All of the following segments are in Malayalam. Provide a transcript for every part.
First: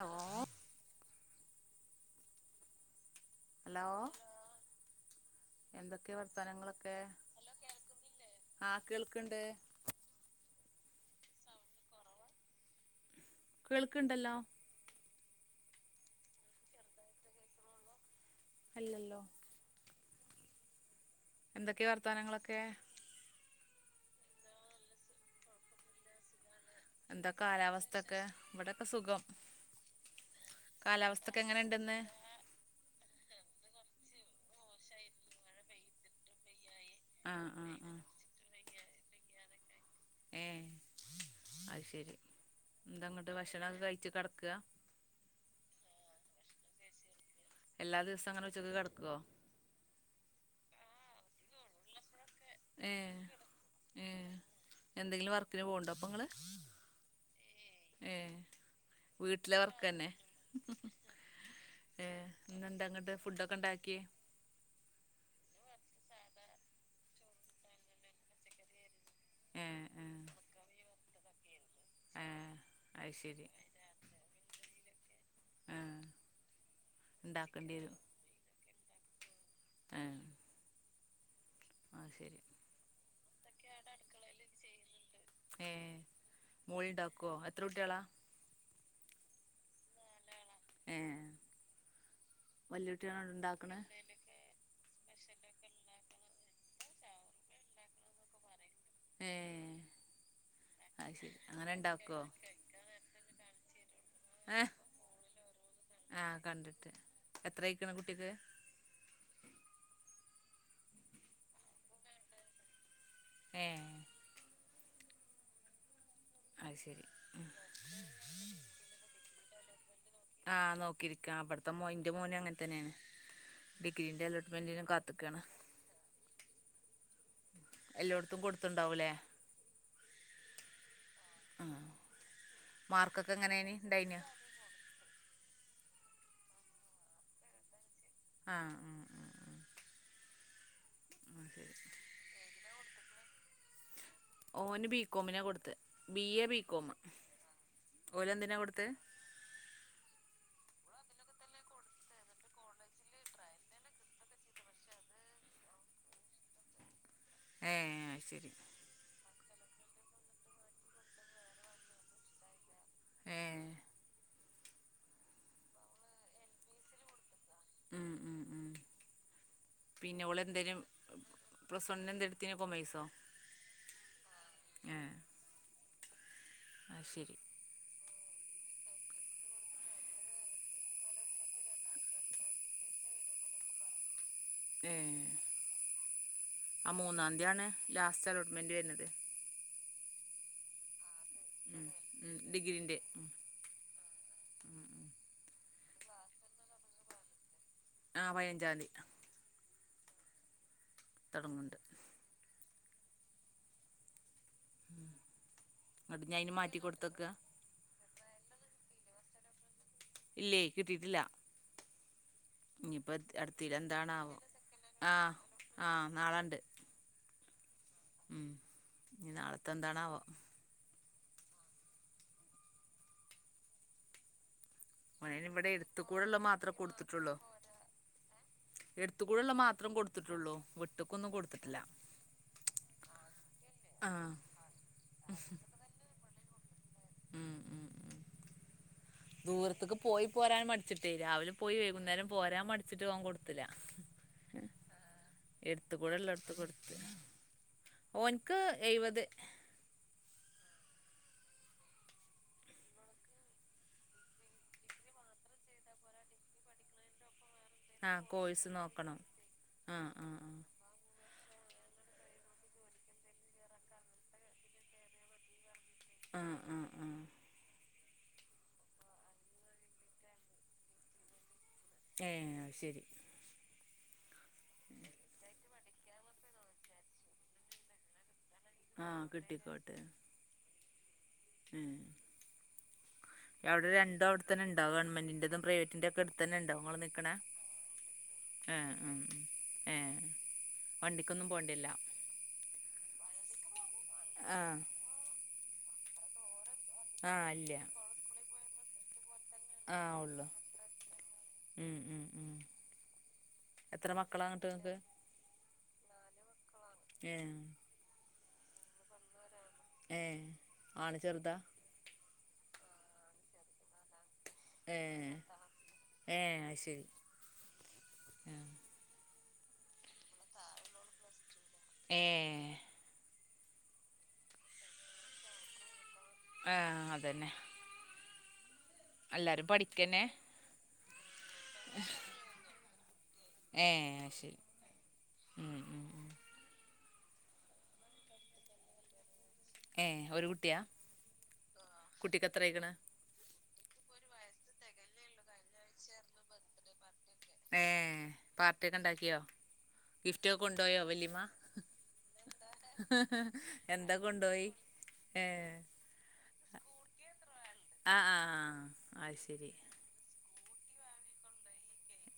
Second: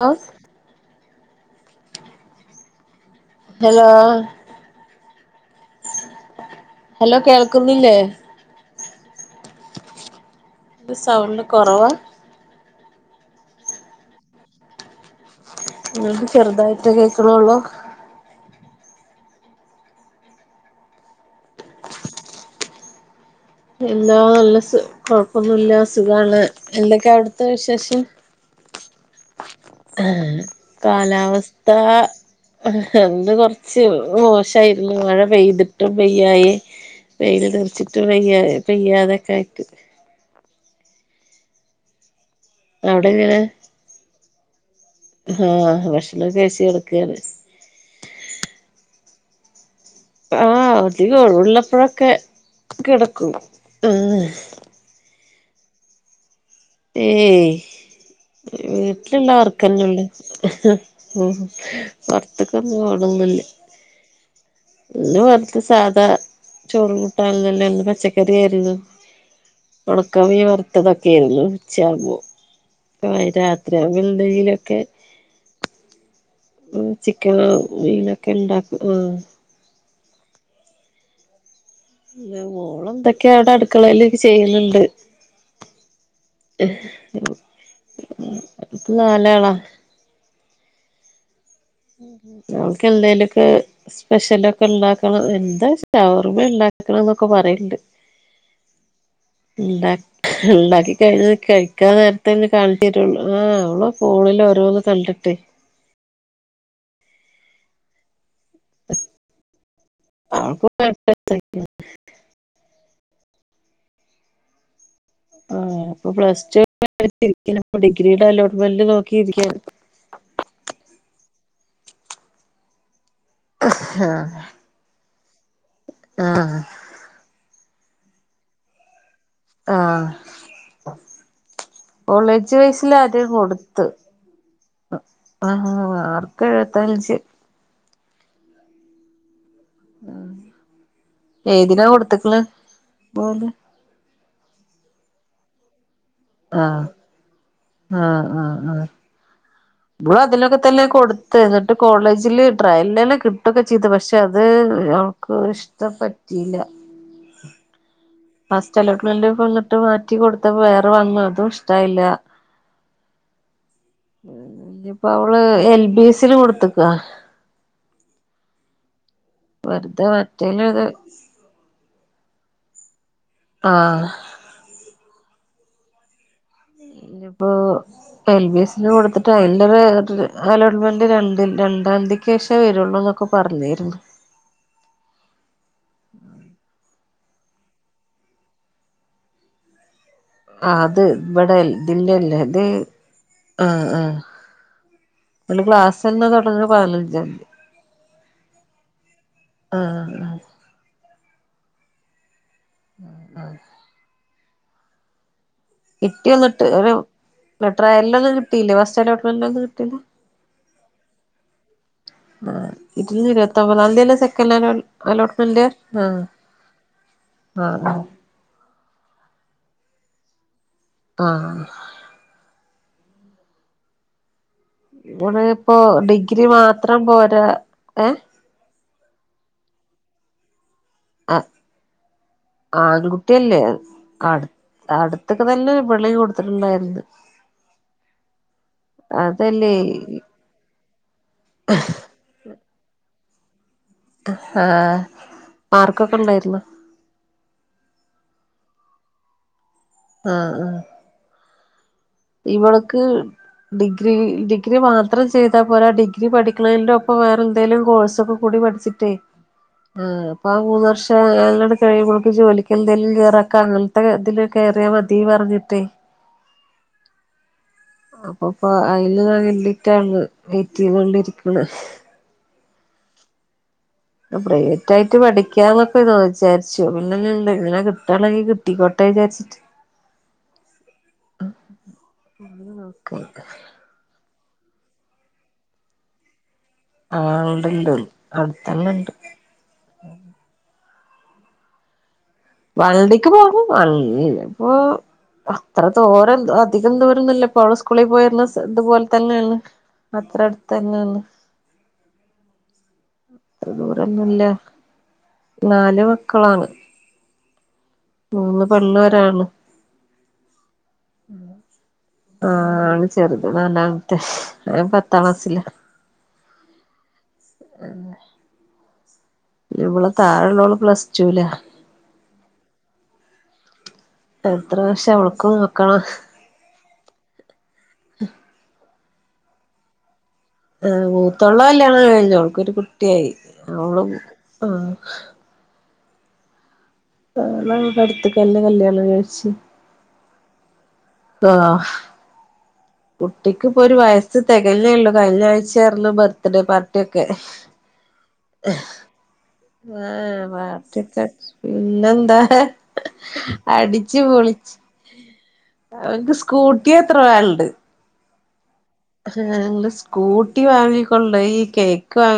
ഹലോ ഹലോ എന്തൊക്കെയ വർത്തനങ്ങളൊക്കെ ഹലോ [unintelligible] കേൾക്കുന്നില്ലേ ആ കേൾക്കണ്ട് ഇത് സൗണ്ട് കുറവാ കേൾക്കണ്ടല്ലോ- നിങ്ങക്ക് ചെറുതായിട്ട് കേക്കണള്ളോ- അല്ലല്ലോ എന്തൊക്കെയ വർത്തനങ്ങളൊക്കെ എന്താ നല്ല സു കൊഴപ്പൊന്നുല്ല സുഖമാണ് എന്തൊക്കെയ എന്താ അവിടുത്തെ വിശേഷം- കാലാവസ്ഥൊക്കെ ഇവിടൊക്കെ സുഖം ഹാ കാലാവസ്ഥൊക്കെ കാലാവസ്ഥ- എങ്ങനെണ്ടെന്ന് ഹ്ഹ് ഇന്ന് കൊർച് മോശായിരുന്നു മഴ പെയ്തിട്ടും പെയ്യായി വെയിൽ ആഹ് ആഹ് ആഹ് തെർച്ചിട്ടും പെയ്യായി പെയതൊക്കൊയിട്ട് ഏ- അത് ശരി- എന്താ അങ്ങോട്ട് ഭക്ഷണക്കെ കഴിച്ചു കിടക്കാ ആഹ ഭക്ഷണക്കെ കഴിച്ചു കിടക്കാണ് എല്ലാ ദിവസം അങ്ങനെ ഉച്ചക്ക് കിടക്കുവോ- ആഹ് അധിക അപ്പോഴൊക്കെ ഏഹ് കിടക്കും ഹ്മ്മ് [unintelligible] പോകണ്ട അപ്പൊ നിങ്ങള് ഏ വീട്ടിലെ വീട്ടിലുള്ളവർക്കന്നെള്ള- വർക്കന്നെ ഹ്ഹ പുറത്തക്ക ഒന്ന പോണ ഫുഡ് ഒക്കെ ഉണ്ടാക്കി ഇന്ന് വെറ്തെ സാധാ ചോറ് കൂട്ടാനെന്നെ പച്ചക്കറി ആയിരുന്നു ഏഹ് ഏഹ് ഉടക്കമീൻ വറുത്തതൊക്കെ ആയിരുന്നു ഉച്ചാ ഉമ്പോ ഏഹ് അത് ശരി രാത്രി ആവുമ്പൊ എന്തെങ്കിലൊക്കെ ആഹ് ചിക്കന ഉണ്ടാക്കേണ്ടി വരും മീനൊക്കെ ഉണ്ടാക്കും ആഹ ഏഹ് അത് ശരി മോള എന്തൊക്കെയാ അവിടെ അടുക്കളയില് ചെയ്യുന്നുണ്ട് ഏഹ് മോള് ഉണ്ടാക്കുവോ എത്ര കുട്ടികളാ ഇപ്പ നാലാള ആഹ ഞൾക്ക് എന്തെലൊക്കെ സ്പെഷ്യലൊക്കെ ഉണ്ടാക്കണം എന്താ ശവർമ്മ ഉണ്ടാക്ക നടക്കണന്നൊക്കെ പറയിണ്ട് ഉം ഉണ്ട ഉണ്ടാക്കി കഴിഞ്ഞ അങ്ങനെ കഴിക്കാ ഉണ്ടാക്കുവോ നേരത്തെന്ന് കാണിച്ച തരുള്ളു ആഹ് അവള പോള ല്ല ഓരോന്ന് കണ്ടിട്ട് ആഹ കണ്ടിട്ട് എത്രയിക്കണ കുട്ടിക്ക് അവർക്ക [inaudible] ഏഹ് ആ അപ്പൊ പ്ലസ് ടു അത് ശരി ഡിഗ്രിയുടെ അലോട്ട്മെന്റ് നോക്കിയിരിക്ക ആഹ് നോക്കിയിരിക്കാം അവിടത്തെ മോന്റെ മോന് അങ്ങനെ തന്നെയാണ് ഡിഗ്രീന്റെ അലോട്ട്മെന്റി കാത്ത്ക്കാണ് ആഹ എല്ലായിടത്തും കൊടുത്തുണ്ടാവൂലേ ആഹ ആ കോളേജ് വൈസൽ ആര മാർക്കൊക്കെ എങ്ങനേനി കൊടുത്ത് ഇണ്ടായിനോ ആ ആർക്ക എഴുപത്തഞ്ച് ആഹ് ആഹ ഉഹ ഉ ആ ഏതിനാ കൊടുത്തക്കള് പോല് ഓന് ബികോമിനെ കൊടുത്ത് ബി എ ആ ബികോം ഓല എന്തിനാ അവിടുത്തെ നമ്മൾ അതിനൊക്കെ തന്നെ കൊടുത്ത് എന്നിട്ട് കോളേജില് ട്രയലല്ലെ കിട്ടുകൊക്കെ ചെയ്ത് പക്ഷെ അത് ഒൾക്ക് ഇഷ്ട പറ്റിയില്ല ഏ ശരി ഫസ്റ്റലോട്ടവന്നിട്ട് മാറ്റി കൊടുത്തപ്പോ വേറെ വന്നു അതും ഇഷ്ടായില്ല ഏ ഇയിപ്പോ അവള് എൽ ബി എസിൽ കൊടുത്ത്ക്കുവ ഉം ഉം ഉം വെറുതെ മറ്റേല്ല അത് സൊണന്ത എടുത്തതിന്പ്പോ പൈസോ ആഹ അത് ശരി ഇനിപ്പോ എൽ ബി എസ്ന് കൊടുത്തിട്ട് അതിന്റെ റെ അലോട്ട്മെന്റ് രണ്ട് രണ്ടാം തീയതിക്ക് ശേഷേ വരുള്ളൂ എന്നൊക്കെ പ്പ പറഞ്ഞിരുന്നു ഏ ആ മൂന്നാം തീയാണ് ലാസ്റ്റ് അലോട്ട്മെന്റെ വരുന്നത് ആ അത് ഇവിടെ ഉം ഉം ഇതില്ലല്ലേ ഇത് ഡിഗ്രീൻ്റെ ഉം ആ ഉം ഉം ആ സെമ്മ് തെടങ്ങ്ന്നത് പതിനഞ്ചാം തീ ആഹ് പയ്ഞ്ചാംതീ ആഹ ആഹ തൊടങ്ങുണ്ട് അ ആഹ എന്നിട്ട് കിട്ടിയ ഞാൻ ഒന്നും അതിന് ഇട്ട് മാറ്റി ഒരു കൊടുത്തക്ക ലെട്ര എല്ലാം ഒന്നും കിട്ടിയില്ല ഫസറ്റ് അലോട്ട്മെന്റെ ഒന്നും കിട്ടില്ല ഇല്ലേ കിട്ടിട്ടില്ല ആ ഇതിന്ന് ഇരുപത്തൊമ്പതാം തീയതില്ല എന്താണാവോ സെക്കൻ അലോട്ട് ആ അലോട്ട്മെന്റ് ആ [unintelligible] ആ അ ഉം ഇനി നാളത്തെ എന്താണവോ ങ ഇവടെ ഓനയിന് ഇവിടെ ഇപ്പോ എടുത്തു കൂടെയുള്ള ഡിഗ്രി മാത്രമേ മാത്രം കൊടുത്തിട്ടുള്ളൂ പോരാ ഏ ഇത്കുടെല്ലേ മാത്രം കൊടുത്തിട്ടുള്ളൂ വിട്ട്ക്കൊന്നും ആഹ് കൊടുത്തിട്ടില്ല ആൺകുട്ടിയല്ലേ ആ അടു അടുത്തൊക്കെ തന്നെ വെളി കൊടുത്തിട്ടുണ്ടായിരുന്നു ഉം ഉ ഉ അതല്ലേ ദൂരത്ത്ക്ക് പോയി പോരാൻ മടി ശരി രാവിലെ പോയി വൈകുന്നേരം പോരാൻ പഠിച്ചിട്ട് പോകാൻ കൊടുത്തില്ല ആ എടുത്ത് പാർക്കൊക്കെ കൂടെ ഉള്ളടത്ത് ഉണ്ടായിരുന്നു കൊടുത്ത് ഓൻക്ക് എഴുപത് ആ ആ ഇവൾക്ക് ഡിഗ്രി ഡിഗ്രി മാത്രം ചെയ്താ പോരാ ഡിഗ്രി പഠിക്കണതിന്റെ ഒപ്പം വേറെ എന്തേലും കോഴ്സ് ആഹ് ഒക്കെ കൂടി പഠിച്ചിട്ടേ നോക്കണം ആ ആഹ് ആഹ് അപ്പംമൂന്ന് വർഷംത്തെ [unintelligible] കഴിയും പോക്ക് ജോലിക്ക് എന്തേലും കേറാക്കെ അങ്ങനത്തെ ഇതില് കയറിയാ മതിന്ന് പറഞ്ഞിട്ടേ ആഹ് ആഹ് ആഹ് ആഹ് അപ്പൊപ്പം അയ്ല് കണ്ടിട്ടാണ് വെയിറ്റെയ്തോണ്ടിരിക്കണ് ഏ ശരി പ്രൈവറ്റ് ആയിട്ട് പഠിക്കാന്നൊക്കെ വിചാരിച്ചു പിന്നെ ഇങ്ങനെ കിട്ടണെങ്കിൽി ട്ട ആഹ് കട്ടായിച്ചട്ട [inaudible] കിട്ടിക്കോട്ടെ ഉം അവിടെ രണ്ടും അവിടുത്തന്ന ഉണ്ടാവും ഗവൺമെന്റതും പ്രൈവറ്റിന്റെറ ഒക്കെ എടു ത്തന്ന ഉണ്ടോ നിങ്ങൾ നിൽക്കണ ആളുണ്ട് ആ അടുത്തന്നെ ഉണ്ട് ആ ആ വണ്ടിക്കൊന്നും പോണ്ടിയെര്ല്ല വണ്ടിക്ക് പോകും ഇപ്പൊ ആഹ് അത്ര തോരം അധികം ആഹ് ദൂരന്നല്ല ഇല്ല ഇപ്പോള് സ്കൂളിൽ പോയിരുന്ന ഇത്പോലെ തന്നെയാണ് ആഹ് അത്ര ഉള്ളു അടുത്തുതന്നെയാണ് ഉം ഉം ഉം അത്ര എത്ര ദൂരന്നില്ല മക്കളാ എന്നിട്ട് നിങ്ങക്ക് നാല് മക്കളാണ് ഏഹ് മൂന്ന് പെണ്ണ് ഒരാണ് ഏ ആണ്ചെറുതാ ആ ആണ്ചെറുതാ [unintelligible] നാന അത്തെേ പത്താം ഏഹ് ക്ലാസിലാ ഏഹ് അത് ശരി ഏഹ് ഇവള് താഴെള്ളവള് പ്ലസ് ടൂലാ ഏ എത്ര വർഷം അവൾക്കും നോക്കണം ആ അതന്നെ അ എല്ലാരും പഠിക്കന്നെ മൂത്തോളെ കല്യാണം കഴിഞ്ഞു അവൾക്കൊരു കുട്ടിയായി ഏ അവള് ശരി ആ ഉം ഉം ഉം ആ ന്നെങ്ങട്ട് അടുത്ത്ക്കെന്നെ കല്യാണം കഴിച്ചെ ഏയ് ഒരു കുട്ടിയാണ് ആ കുട്ടിക്ക് ഇപ്പൊ ഒരു വയസ്സ് തികഞ്ഞേള്ളൂ കഴിഞ്ഞ ആഴ്ച്ചയായിര്ന്നു ബർത്ത്ഡേ പാർട്ടി ഒക്കെ ഏ പാർട്ടി ഒക്കെ [unintelligible] ഉണ്ടാക്കിയോ ആഹ് ഗിഫ്റ്റ് ഒക്കെ കൊണ്ടുപോയോ വാർട്ടക്കെ വല്യമ്മ പിന്നെന്താ എന്താ അടിച്ചു കൊണ്ടുപോയി പൊളിച്ചു ഏ അവനിക്ക് സ്കൂട്ടി എത്ര വോലുണ്ട് ആ ആ ആ അത് ആ ശരി നിങ്ങള് സ്കൂട്ടി വാങ്ങിക്കൊണ്ട് ഈ കേക്ക് വാ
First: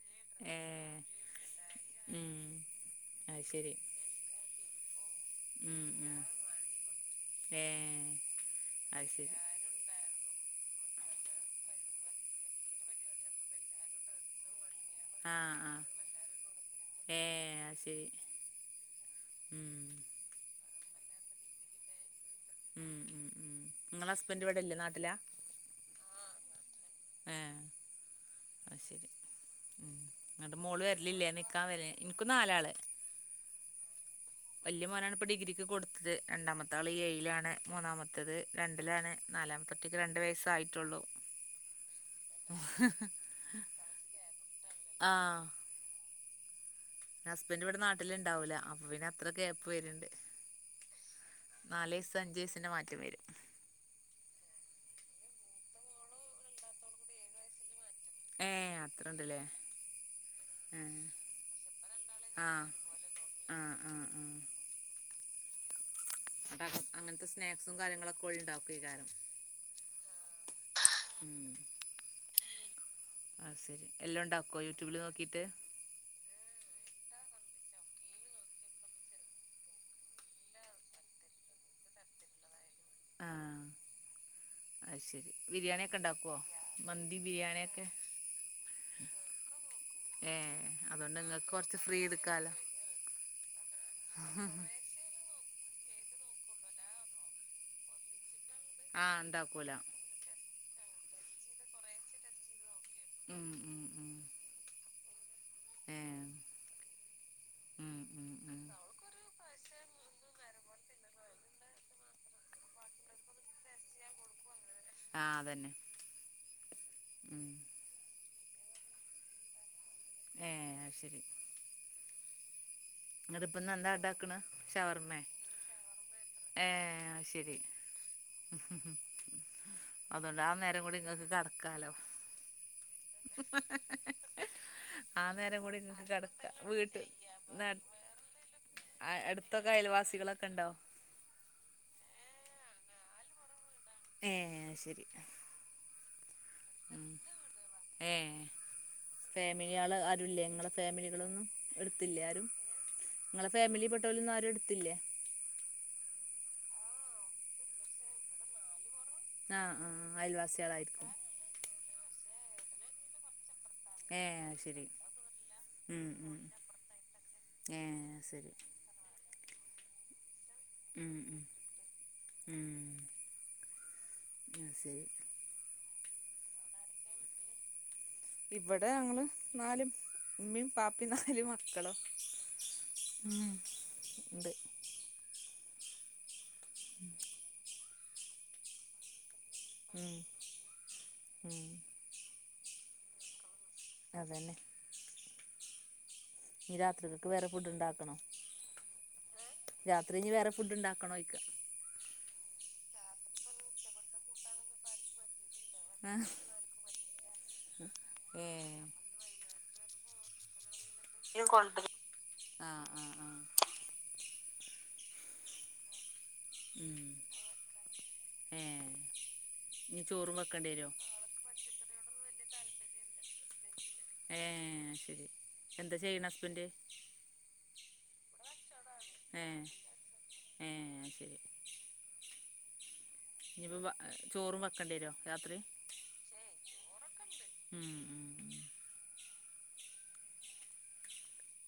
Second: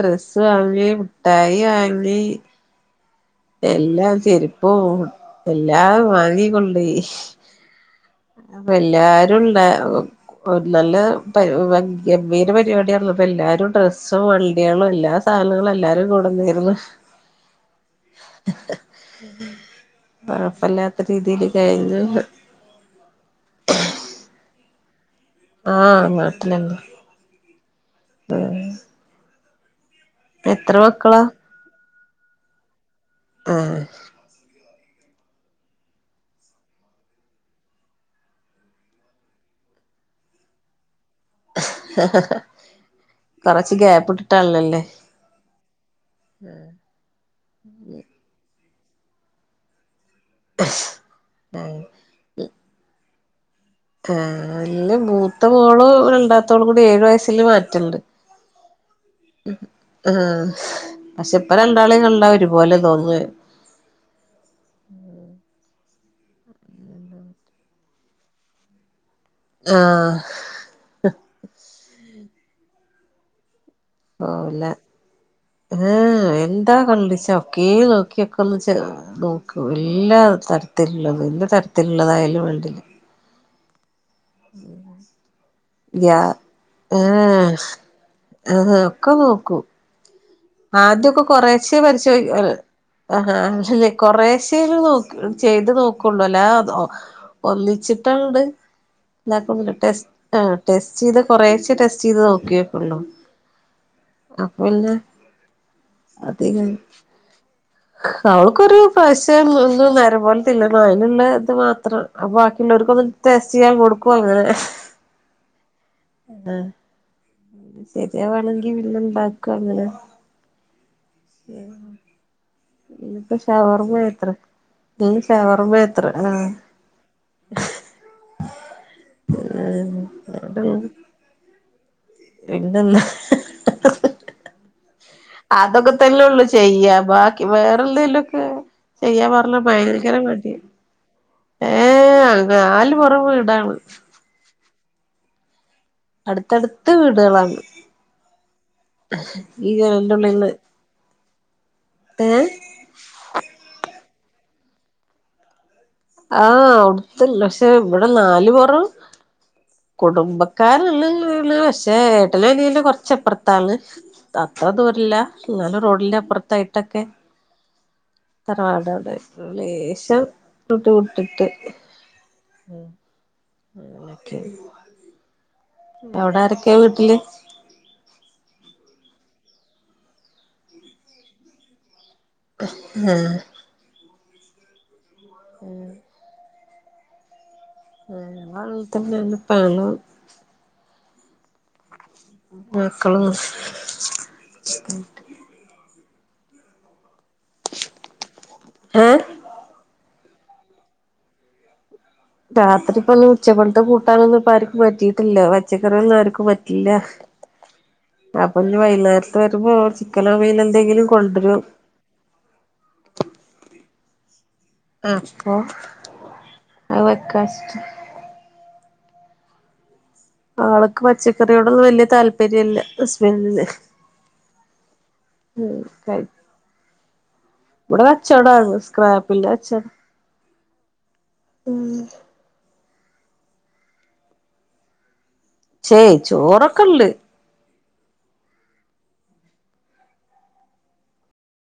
ഡ്രസ്സ് ഏ വാങ്ങി മിഠായി വാങ്ങി ഉം അത് ശരി എല്ലാം ചെരുപ്പും ഉം എല്ലാം ഉം വാങ്ങിക്കൊണ്ടോയി ഏ അപ്പം അത് ശരി എല്ലാരുംണ്ടാവും നല്ലപരിപാ ഗംഭീര പരുപാടി അപ്പം എല്ലാരും ഡ്രസ്സും വ കേരളം എല്ലാ ആ ആ സാധനങ്ങളും എല്ലാരും കൂടെന്നീരുന്ന്. ഏ ഉം. രീതീല് കഴിഞ്ഞ ഉം നിങ്ങളെ ഹസ്ബൻറ് ഇവിടെല്ലേ നാട്ടിലാ? ആഹ് നാട്ടിലന്ന. ഏ ആ. അങ്ങട്ട് മോള് വരലില്ലേ നിക്കാൻ വരുന്നില്ലെ എക്ക് നാലാള് ആ. വലിയ മോനാണ് ഇപ്പൊ ഡിഗ്രിക്ക് കൊടുത്തത് രണ്ടാമത്തെ ആള് ഏഴിലാണ് മൂന്നാമത്തേത് രണ്ടിലാണ് നാല് ക്ക് രണ്ടു വയസ്സായിട്ടുള്ളു. കൊറച്ച് ഗ്യാപ്പ് ഇട്ടിട്ടുള്ളല്ലേ? ഉം. ഹസ്ബന്ഡന്റെ ഇവിടെ നാട്ടില് ഇണ്ടാവൂല അപ്പൊ പിന്നെ അത്ര ഗ്യാപ്പ് വെരും ആഹ് നാല് വയസ്സ് അഞ്ചു വയസിന്റെ മാറ്റം വരും. ആ നല്ല മൂത്ത മോളും രണ്ടാത്തോൾ കൂടി ഏഴു വയസ്സില് മാറ്റണ്ട്. ഏ അത്രണ്ടല്ലേ? ആ പക്ഷെ ഇപ്പ രണ്ടാളെ കണ്ടാ ആഹ് ഒരുപോലെ തോന്നുവെ ആഹ് ആഹ് അ അങ്ങനത്തെ സ്നാക്സും കാര്യങ്ങളൊക്കെ [unintelligible] ആ. ആ ശരി. എല്ലാം ഉണ്ടാക്കുവോ ഓല്ല യൂട്യൂബില് നോക്കിയിട്ട് ആ എന്താ കണ്ടിച്ചോ? ക്കെ നോക്കിയൊക്കെ ഒന്ന് നോക്കും എല്ലാ തരത്തിലുള്ളത് എല്ലാ തരത്തിലുള്ളതായാലും വേണ്ടില്ല. ആഹ് അത് ശരി ബിരിയാണി ഒക്കെ ഗ്യാ ഉണ്ടാക്കുവോ മന്തി ബിരിയാണിയൊക്കെ? ആ ഒക്കെ നോക്കൂ ഏഹ് അതുകൊണ്ട് ആദ്യൊക്കെ നിങ്ങൾക്ക് കുറച്ച് കൊറശെ ഫ്രീ പരിശോധിക്കു അൽ എടുക്കാലോ ആഹ അല്ലേ കൊറേശ്ശേൽ നോക്കു ചെയ് നോക്കള്ളൂ അല്ല അ ഒന്നിച്ചിട്ടങ്ങണ്ട് ആഹ് ഉണ്ടാക്കൂല [unintelligible] ടെസ്റ്റ് ചെയ്ത് കൊറേശെ ടെസ്റ്റ് ചെയ്ത് നോക്കിയേക്കള്ളോ ഉം ഉം ഉം അപ്പൊ പിന്നെ ഏഹ് അതിലും ഉം ഉം ഉം അവൾക്കൊരു പൈസ ഒന്നും നേരെ പോലത്തില്ല അലുള്ള ഇത് മാത്രം ബാക്കി ടെസ്റ്റ് ചെയ്യാൻ കൊടുക്കും അങ്ങനെ ആഹ് അതന്നെ ആ ഉം ശരി. [unintelligible] ഉണ്ടാക്കും അങ്ങനെ ഏഹ് ഇന്നിപ്പോ അവിടുപ്പ ഇന്ന് എന്താ ഷവർമ്മയാത്രെ ഇണ്ടാക്കണ് ശവർമേ ഇന്ന് ഷവർമ്മയാത്രെ ആഹ് ഏ അത് ശെരി. അതുകൊണ്ട് ആ നേരം കൂടി ഇങ്ങക്ക് കിടക്കാലോ. എൻ്റെ അള്ള ആ നേരം കൂടി അതൊക്കെ ഇങ്ങക്ക് തന്നേ ഉള്ളൂ കിടക്ക ചെയ്യ വീട്ട് ബാക്കി വേറെ ന്തലൊക്കെ ചെയ്യാൻ പറഞ്ഞ അടുത്തൊക്കെ ഭയങ്കര അയൽവാസികളൊക്കെ മടിയ. ഉണ്ടോ ഏ കാല് പുറമ ഇട ഏ ശരി. അടുത്തടുത്ത വീടുകളാണ്. ഈ ഫാമിലിയള് ജനലിന്റെ ആരുല്ല ഉള്ളില് ങ്ങളെ ഫാമിലികളൊന്നും അടുത്തില്ലേ ആരും? ഏഹ് നിങ്ങളെ ഫാമിലി പെട്ടലൊന്നും ആരും എടുത്തില്ലേ? ആ അവിടുത്തെ പക്ഷെ ഇവിടെ നാല് പുറം ആഹ് ആഹ് അയൽവാസികളായിരിക്കും കുടുംബക്കാരുള്ളള്ള പക്ഷേ ഏട്ടനും അനിയനും കുറച്ച് അപ്പു പുറത്താണ് ഏ അത് അത്ര ശരി ദൂരല്ല എന്നാലും ഉം റോഡിന്റെ ഉം അപ്പുറത്തായിട്ടൊക്കെ ഏ ശരി തറവാടെടെ. ലേശം ഉം [unintelligible] ഉം വിട്ടിട്ട്. ഉം അത് ശരി ഓ അവിടാരൊക്കെയ വീട്ടില്? ഇവിടെ ഞങ്ങള് നാലും ഉമ്മെം ബാപീം നാല് മക്കളും. ഉം ആ ഉണ്ട് ആ ആ തന്നെന്ന പണ ഉം ഉം മക്കളും അതന്നെ ഇ രാത്രിലേക്ക് വേറെ ഫുഡ് ഇണ്ടാക്കണോ ഏ അത്രയും ഇഞ്ഞ് വേറെ ഫുഡ് ഉണ്ടാക്കണോഴിക്കുക രാത്രി ഇപ്പൊ ഒന്ന് ഉച്ചപ്പളത്തെ കൂട്ടാനൊന്ന ഇപ്പ ആർക്കും പറ്റിയിട്ടില്ല പച്ചക്കറികൊന്നും ആഹ് ആർക്കും പറ്റില്ല ഏ അപ്പൊ വൈകുന്നേരത്ത് വരുമ്പോ കല വ ഇ ആ ഉ ഉ അപ്പൊ ഉം അത് വെക്കഷ്ട ഏ ഇനി ചോറും വെക്കേണ്ടി വരോ ആൾക്ക് പച്ചക്കറിയോടൊന്നും വല്യ താല്പര്യം ഇല്ല ഹസ്ബന് ഏ ശരി ഉ എന്താ ചെയ്യണ ഹസ്ബൻഡ് ഇവിടെ കച്ചവട ക ഏ പില്ലഛ ഏ ശരി ഉ ഇനിയിപ്പോ ചോറും വെക്കേണ്ടി വമോ ചേയ് ചോറൊക്കെ ഉള്ള ഉം ഉ ഉ